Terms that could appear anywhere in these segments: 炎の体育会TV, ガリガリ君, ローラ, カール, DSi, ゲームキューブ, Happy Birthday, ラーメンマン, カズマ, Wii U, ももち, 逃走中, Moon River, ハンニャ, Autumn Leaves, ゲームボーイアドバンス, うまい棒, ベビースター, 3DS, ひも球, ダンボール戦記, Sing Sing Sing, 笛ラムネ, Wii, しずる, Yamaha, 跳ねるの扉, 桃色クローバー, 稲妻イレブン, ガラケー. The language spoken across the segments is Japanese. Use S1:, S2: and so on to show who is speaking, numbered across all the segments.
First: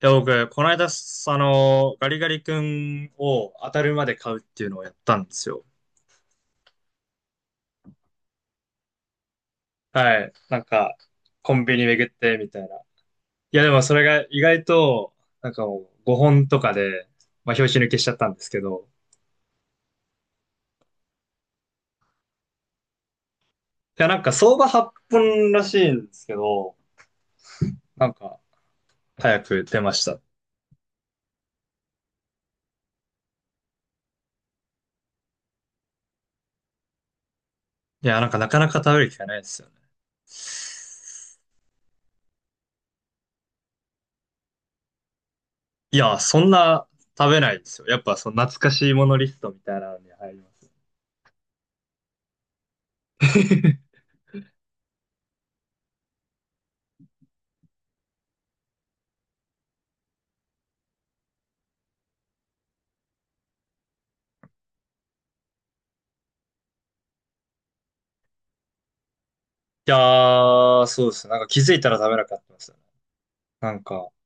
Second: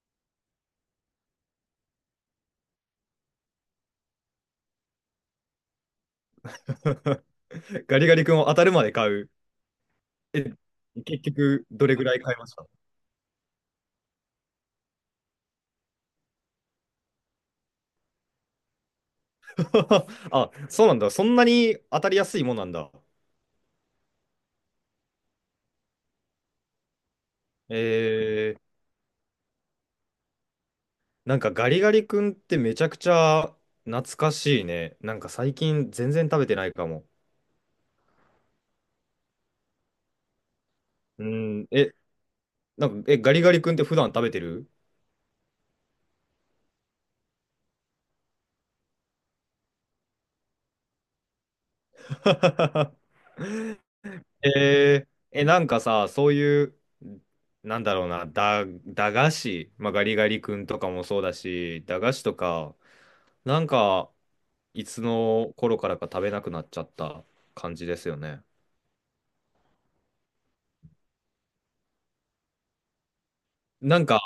S1: や、僕、この間、すあの、ガリガリ君を当たるまで買うっていうのをやったんですよ。
S2: ガリガリ君を当たるまで買う。
S1: はい。
S2: え、
S1: なんか、
S2: 結
S1: コン
S2: 局、
S1: ビニ
S2: どれぐ
S1: 巡っ
S2: らい買い
S1: て、
S2: ま
S1: み
S2: し
S1: た
S2: た？
S1: いな。いや、でもそれが意外と、なんかもう5本とかで、まあ、拍子抜けしちゃったんですけど。
S2: あ、そうなんだ。そんなに当たりやすいもんなんだ。
S1: いや、なんか相場8本らしいんですけど、
S2: え
S1: なんか、
S2: ー、
S1: 早く出ました。
S2: なんかガリガリ君ってめちゃくちゃ懐かしいね。なんか最近全然食べてないかも。
S1: いや、なんかなかなか食べる機会ないですよね。
S2: うん、なんか、ガリガリ君って普段食べてる？
S1: いや、そんな食べないですよ。やっぱ、その懐かしいものリストみたいなのに入ります。
S2: なんかさ、そういう、なんだろうな、駄菓子、まあ、ガリガリ君とかもそうだし、駄菓子とか、なんか、いつの頃からか食べなくなっちゃった感じですよね。
S1: いやー、そうですね。なんか気づいたら食べなかったですよね。なん
S2: なん
S1: か、
S2: か、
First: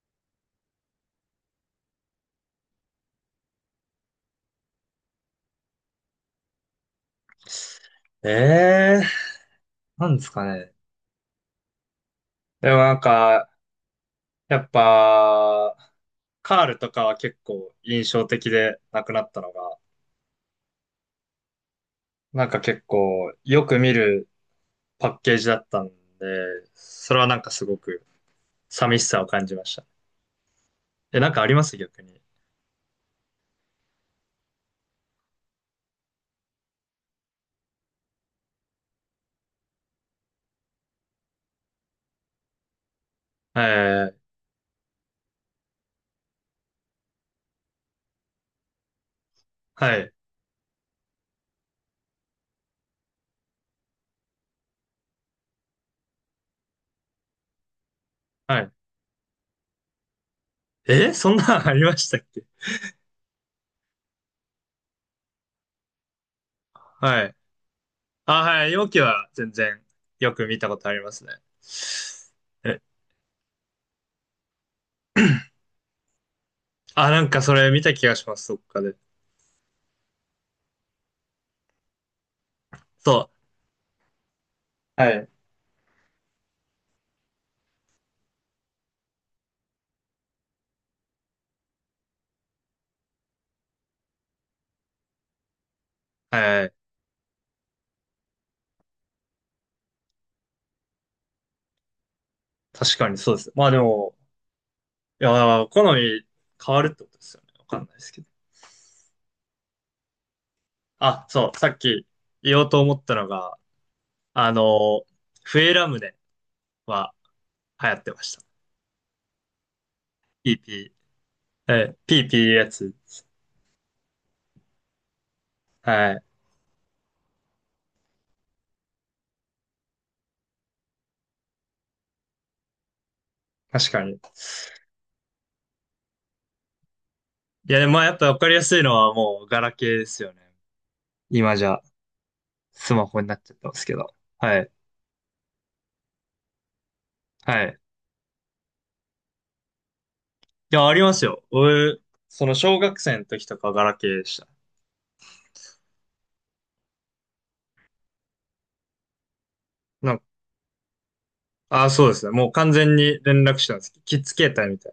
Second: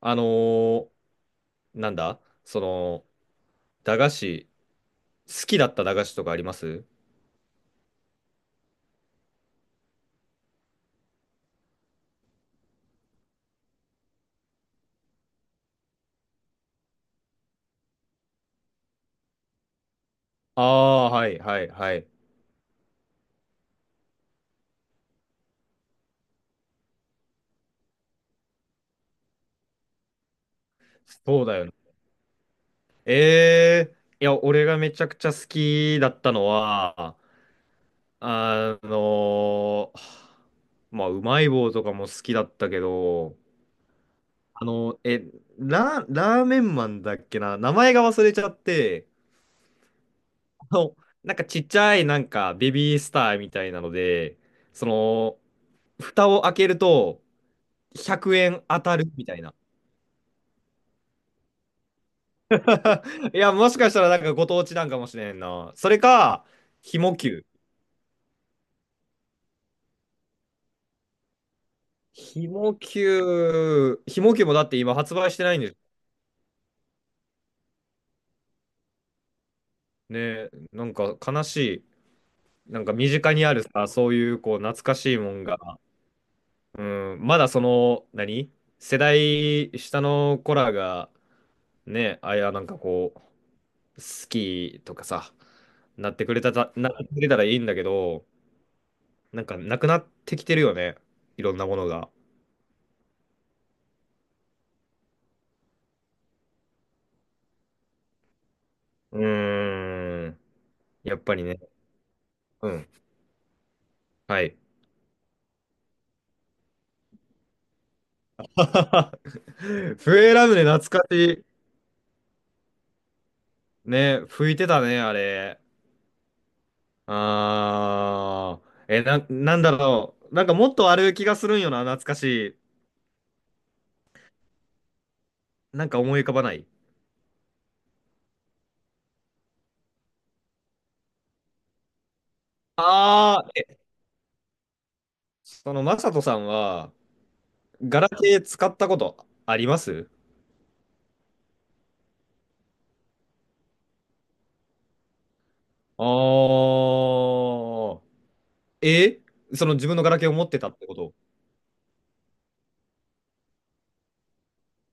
S2: あのーなんだその、駄菓子、好きだった駄菓子とかあります？
S1: えー、なんですかね。でもなんか、やっぱ、カールとかは結構印象的でなくなったのが、
S2: ああー、はいはいはい。
S1: なんか結構よく見るパッケージだったんで、それはなんかすごく寂しさを感じましたね。え、なんか
S2: そ
S1: あ
S2: う
S1: り
S2: だ
S1: ま
S2: よね。
S1: す逆に？
S2: えいや、俺がめちゃくちゃ好きだったのは、あのーまあ、うまい棒とかも好きだったけど、
S1: えー、
S2: あの、え、ラーメンマンだっけな、名前が忘れちゃって、
S1: はい、
S2: のなんかちっちゃいなんかベビースターみたいなので、その、蓋を開けると100
S1: は
S2: 円
S1: い。
S2: 当たるみたいな。
S1: そんなんありましたっけ？
S2: いや、もしかしたらなんかご当地なんかもしれんな。それか、ひも
S1: はい。
S2: 球。
S1: あ、はい、容器は全然よく見たことありますね。え、
S2: ひも球もだって今発売してないんです
S1: あ、なんかそれ見た気がします、そっかで。
S2: ね。なんか悲しい。なんか身
S1: そ
S2: 近にあるさ、そういうこう懐か
S1: う。は
S2: しい
S1: い。
S2: もんが、うん、まだその、何世代下の子らがね、なんか好きとかさ、
S1: はい。
S2: なってくれたらいいんだけど、なんかなくなってきてるよね。いろんなものが。
S1: 確かにそうです。まあでも、いや、好み変わるってことですよね。わかんないですけど。
S2: うーん。やっ
S1: あ、
S2: ぱり
S1: そう、
S2: ね。
S1: さっき言おう
S2: う
S1: と
S2: ん。
S1: 思ったのが、
S2: は
S1: あ
S2: い。
S1: の、笛ラムネは流行ってました。
S2: 笛ラムネ懐かし
S1: PP。え、PP いピーピーやつ。
S2: い。ね、吹いてたね、あれ。
S1: はい。
S2: あー。なんだろう。なんかもっとある気がするんよな、懐かし
S1: 確かに。い
S2: い。なんか思い浮かばない。
S1: や、でもまあやっぱわかりやすいのはもうガラケーですよね。今じゃ。スマホになっ
S2: あー。
S1: ちゃってますけど。はい。
S2: その、マサトさんは、
S1: はい。
S2: ガラケー使ったことあります？
S1: いや、ありますよ。俺、その小学生の時とかはガラケーでした。
S2: ああ。えその自分のガ
S1: な
S2: ラ
S1: んか、
S2: ケーを持ってたってこと？
S1: ああ、そうですね。もう完全に連絡手段です。キッズ携帯みたい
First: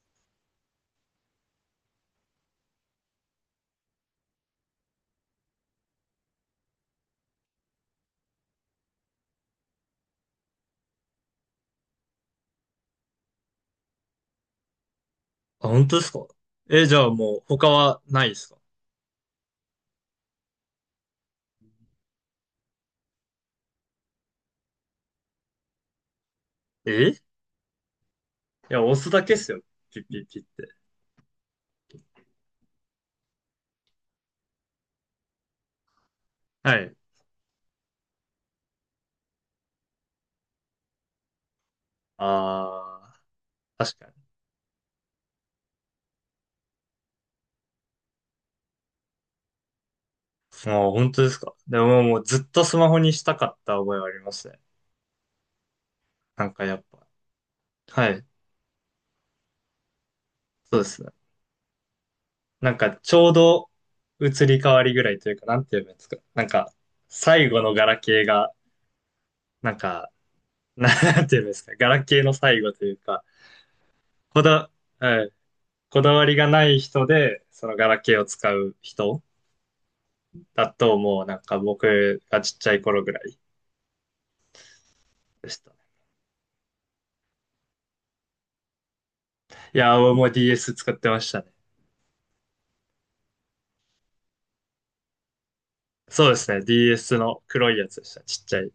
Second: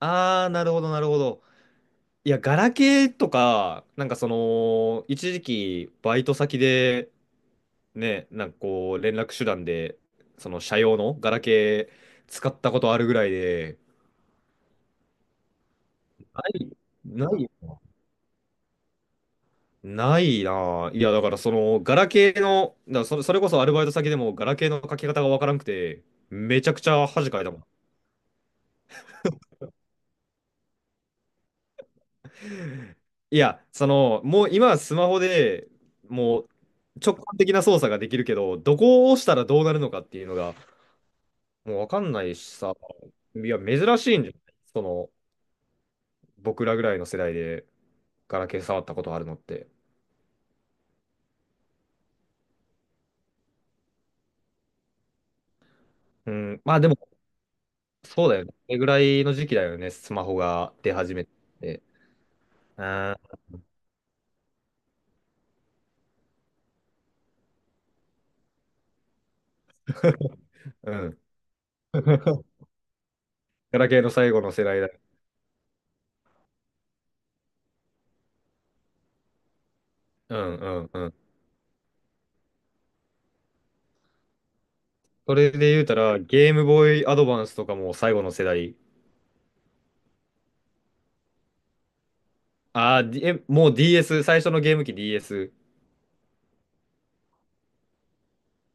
S2: ああー、なるほど、なるほど。いや、ガラケーとか、なんかその、一時期、バイト先で、ね、なんかこう、連絡手段で、その、社用のガラケー使ったことあるぐらいで、
S1: な。あ、本当ですか？
S2: な
S1: え、じゃあも
S2: な
S1: う
S2: い
S1: 他
S2: よ
S1: はないですか？
S2: な。ないなあ。いや、だからその、ガラケーの、だからそれこそアルバイト先でも、ガラケーの書き方がわからんくて、めちゃくちゃ
S1: い
S2: 恥かいたもん。
S1: や、押すだけっすよ。ピッピッピッって。
S2: いや、その、もう今はスマホでもう
S1: はい。
S2: 直感的な操作ができるけど、どこを押したらどうなるのかっていうのがもうわかんないしさ、
S1: ああ、
S2: いや、
S1: 確
S2: 珍
S1: かに。
S2: しいんじゃない？その、僕らぐらいの世代でガラケー触ったことあるのって。
S1: もう本当ですか？でももうずっとスマホにしたかった覚えはありますね。
S2: う
S1: なん
S2: ん、
S1: か
S2: ま
S1: や
S2: あ
S1: っ
S2: でも、
S1: ぱ。はい。
S2: そうだよね。それぐらいの時期だよね、スマホが
S1: そうで
S2: 出
S1: すね。
S2: 始めて。
S1: なん
S2: う
S1: か、ち
S2: ん、
S1: ょうど移り変わりぐらいというか、なんて言えばいいんですか？なんか、最後のガラケーが、なんか、
S2: う ん。
S1: なんて言えばいいんですか？ガラケーの最 後というか、
S2: ガラケーの最後
S1: こ
S2: の世
S1: だ、
S2: 代だ。
S1: はい、こだわりがない人で、そのガラケーを使う人
S2: うん、
S1: だ
S2: うん、
S1: と、
S2: うん。
S1: もうなんか僕がちっちゃい頃ぐらい
S2: そ
S1: で
S2: れ
S1: した。
S2: で言うたら、ゲームボーイアドバンスとかも最後の世代？
S1: いやー、もう DS 使ってましたね。
S2: ああ、もう DS、最初のゲーム機 DS。
S1: そうですね。DS の黒いやつでした。ちっちゃい。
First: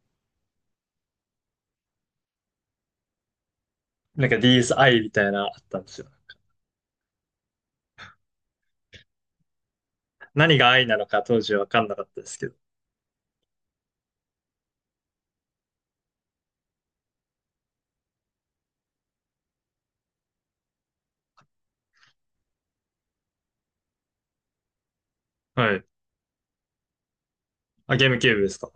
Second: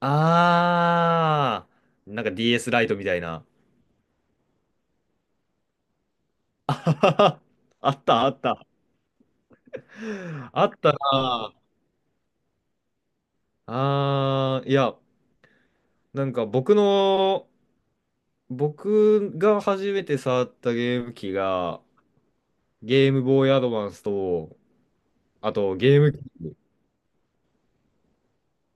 S2: ああ、なんか DS ライトみたいな。
S1: なんか DSi みたいなのあったんですよ。
S2: あったあった。
S1: 何
S2: あ
S1: が
S2: っ
S1: i
S2: た
S1: なのか当時
S2: な。
S1: わかんなかったですけど。
S2: ああ、いや、なんか僕が初めて触ったゲーム機が、ゲームボーイアドバンスと、あ
S1: は
S2: と
S1: い。
S2: ブ、
S1: あ、ゲームキューブですか？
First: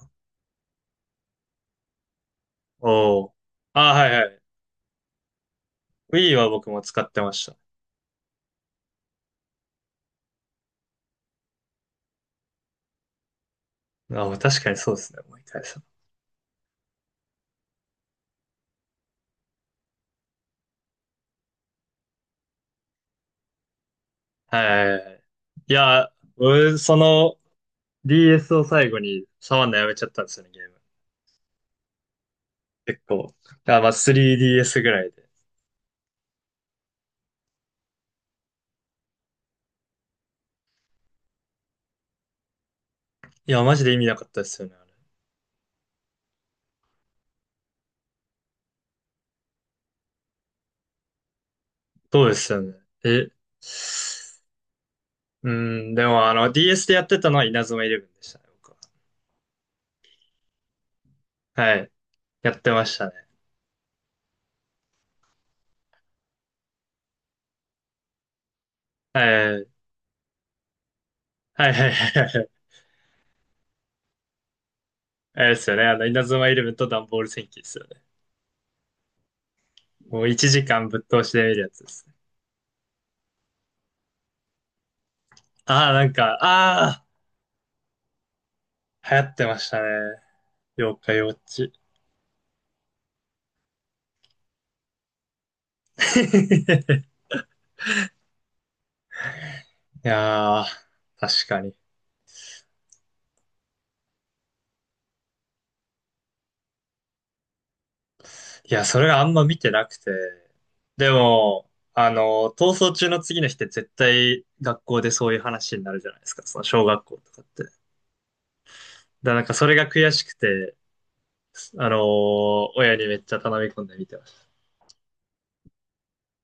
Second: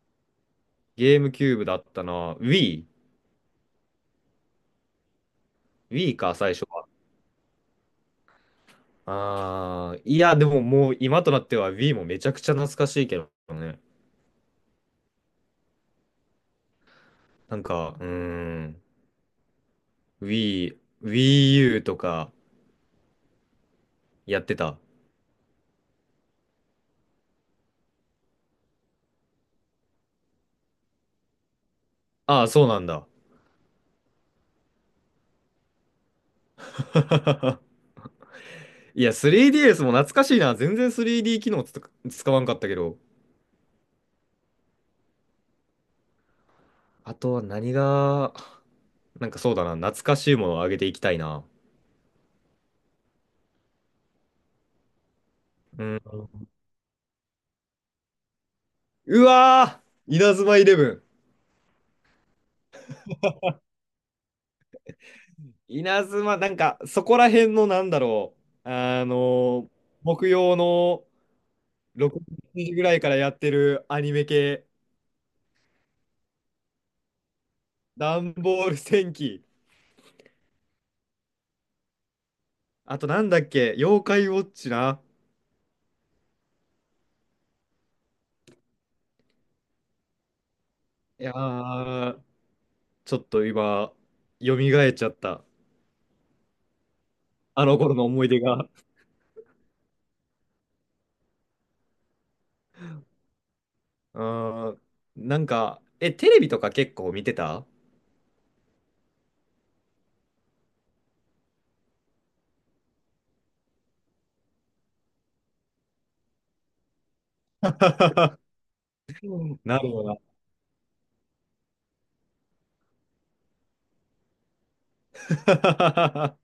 S2: ゲームキューブだったな。
S1: おー。あ、はいはい。
S2: Wii
S1: Wii
S2: か、
S1: は
S2: 最初
S1: 僕も
S2: は。
S1: 使ってました。
S2: ああ、いや、でももう今となっては Wii もめちゃくちゃ懐かしいけどね。
S1: あ、もう確かにそうですね、思い返せば。
S2: なんか、うーん、Wii、Wii U とかやって
S1: はい
S2: た。
S1: はいはい。いや、俺、その DS を最後に触んのやめちゃったんですよね、ゲーム。
S2: ああ、そうなん
S1: 結
S2: だ。
S1: 構。あ、まあ 3DS ぐらいで。
S2: いや、3DS も懐かしいな。全然 3D 機能使わんかったけど。
S1: いや、マジで意味なかったですよね、あれ。
S2: あとは何が、なんかそうだな。懐かしいものをあげていきたいな。
S1: そうですよね。え、う
S2: う
S1: ん、
S2: ん。
S1: でもあの DS でやってたのは稲妻イレブンでしたね、僕は。
S2: うわー稲妻イレブン。
S1: はい。やってましたね。
S2: なんか、そこら辺のなんだろう。
S1: はい。
S2: ー木曜の
S1: はいはいは
S2: 6
S1: いはい。
S2: 時ぐらいからやってるアニメ系、
S1: あれですよね、あの稲妻イレブンとダンボール戦記ですよね。
S2: ダンボール戦記。
S1: もう1時間ぶっ通しで見るやつですね。
S2: あとなんだっけ、妖怪ウォッチな。
S1: ああ、なんか、ああ、流行ってましたね。妖怪
S2: い
S1: ウォ
S2: や
S1: ッチ。
S2: ー、ちょっと今、蘇っちゃった。あの頃の思い出が。
S1: いやー、確かに。
S2: うーん、なんか、テレビとか結構見てた？
S1: いや、それがあんま見てなくて。でも、逃走中の次の日って絶対学校でそういう話になるじゃないですか。その小学校とかって。だか らなん
S2: う
S1: か
S2: ん
S1: それ
S2: な
S1: が
S2: るほ
S1: 悔
S2: どな。
S1: しくて、あのー親にめっちゃ頼み込んで見てまし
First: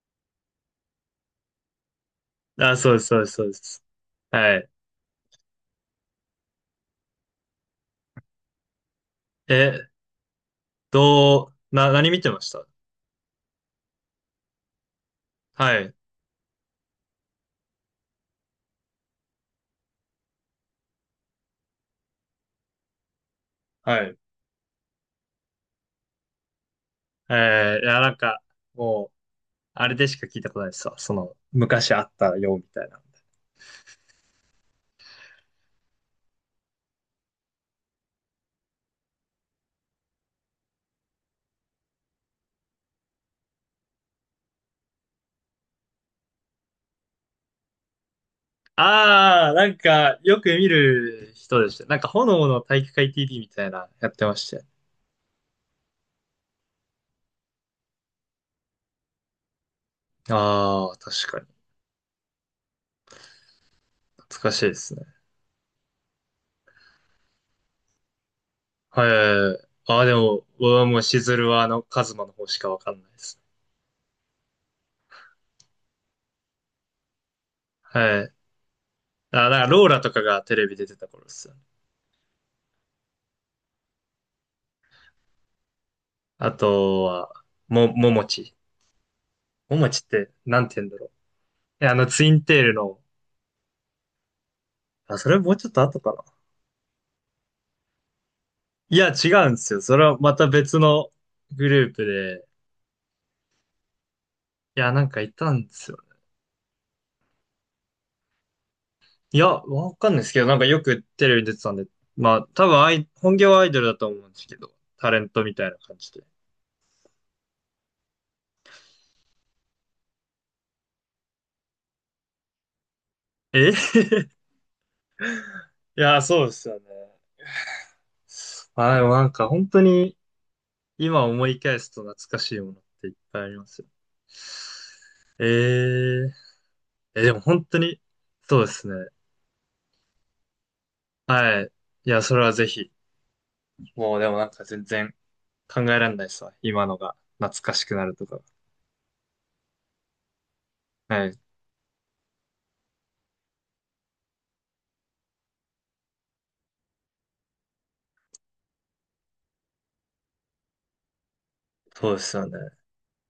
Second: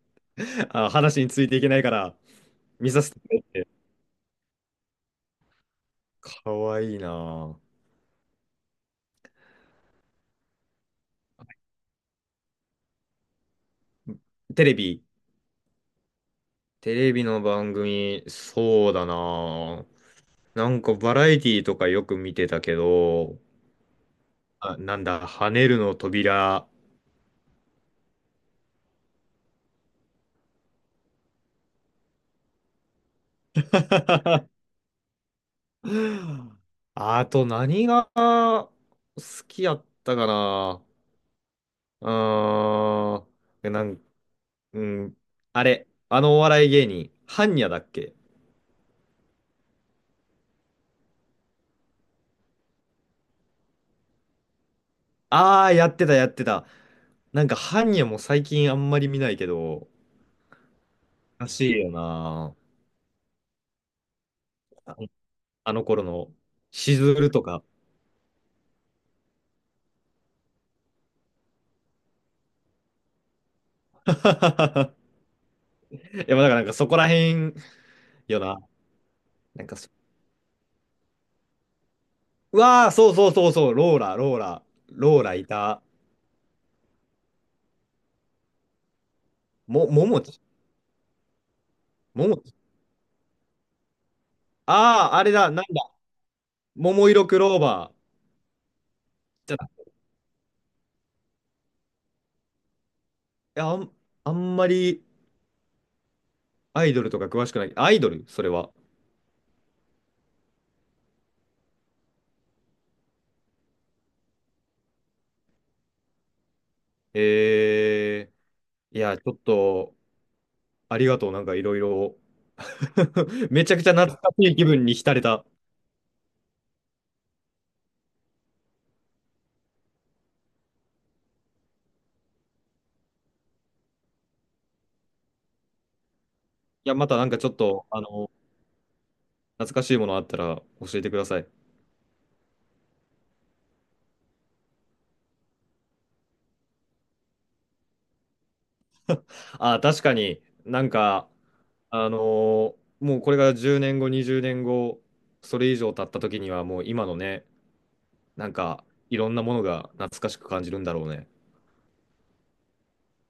S2: あ、話についていけないから、
S1: た。あ、そ
S2: 見
S1: うで
S2: さ
S1: す、
S2: せ
S1: そ
S2: て
S1: うで
S2: く
S1: す、
S2: れっ
S1: そうで
S2: て。
S1: す。はい。
S2: かわいいな
S1: え、どう、な、何見てました？
S2: あ。テレビ。
S1: はい、
S2: テレビの番組、そうだなあ。なんかバラエティとかよく見てたけど、
S1: はい。
S2: あ、なんだ、跳ねるの扉。
S1: いや、なんか、もう、あれでしか聞いたことないですわ。その、昔あったよ、みたいな。
S2: あと何が好きやったかな。うーん。うん。あれ、あのお笑い芸人、ハンニャだっけ？
S1: ああ、なんか、よく見る人でした。なんか、炎の体育会 TV みたいな、やってまして。
S2: ああー、やってた、やってた。なんか、ハンニャも最近あんまり見ないけど、
S1: ああ、確かに。
S2: らしいよな。
S1: 懐かしいですね。
S2: あの頃の、しずるとか。
S1: はい。ああ、でも、僕はもう、しずるは、カズマの方しかわかんないです。
S2: いや、まあだからなんかそこらへん
S1: はい。
S2: よな。
S1: あ、なん
S2: な
S1: か、
S2: んか
S1: ロー
S2: そ、
S1: ラとかがテレビで出てた頃ですよね。
S2: うわあ、そうそうそうそう、ローラ、ローラ、ローラいた。
S1: あとは、ももち。ももちっ
S2: もも
S1: て、
S2: ち、
S1: なんて言うんだろう。えあの、ツ
S2: も
S1: イ
S2: も
S1: ン
S2: ち。
S1: テールの、
S2: ああ、
S1: あ、
S2: あ
S1: そ
S2: れ
S1: れも
S2: だ、
S1: う
S2: なん
S1: ちょっと
S2: だ。
S1: 後かな。
S2: 桃色クローバー。
S1: いや、違うん
S2: じ
S1: で
S2: ゃ、
S1: すよ。
S2: い
S1: それはまた別のグループで。
S2: やあんま
S1: いや、な
S2: り
S1: んかいたんですよね。
S2: アイドルとか詳しくない。アイドルそれは。
S1: いや、わかんないですけど、なんかよくテレビに出てたんで。まあ、多分本業はアイドルだと思うんですけど、タレントみたいな感じで。
S2: えいや、ちょっと、ありがとう。なんかいろいろ。め
S1: え
S2: ちゃくちゃ
S1: い
S2: 懐かしい気分に浸れた。
S1: や、そうですよね。まあ、でもなんか本当に今思い返すと懐かしいものっていっぱいありますよ。えー、
S2: いや、また
S1: え、
S2: なん
S1: で
S2: か
S1: も
S2: ちょっ
S1: 本当
S2: と、
S1: に、
S2: あの、
S1: そうですね。
S2: 懐かしいものあったら教えてください。
S1: はい。いや、それはぜひ。もうでもなんか全然考えられないですわ。今のが懐かしくなるとか。
S2: あ、確かになん
S1: は
S2: か、
S1: い。
S2: もうこれが10年後、20年後、それ以上経った時にはもう今のね、なんかいろんなものが懐かしく感じるんだろうね。
S1: そうですよね。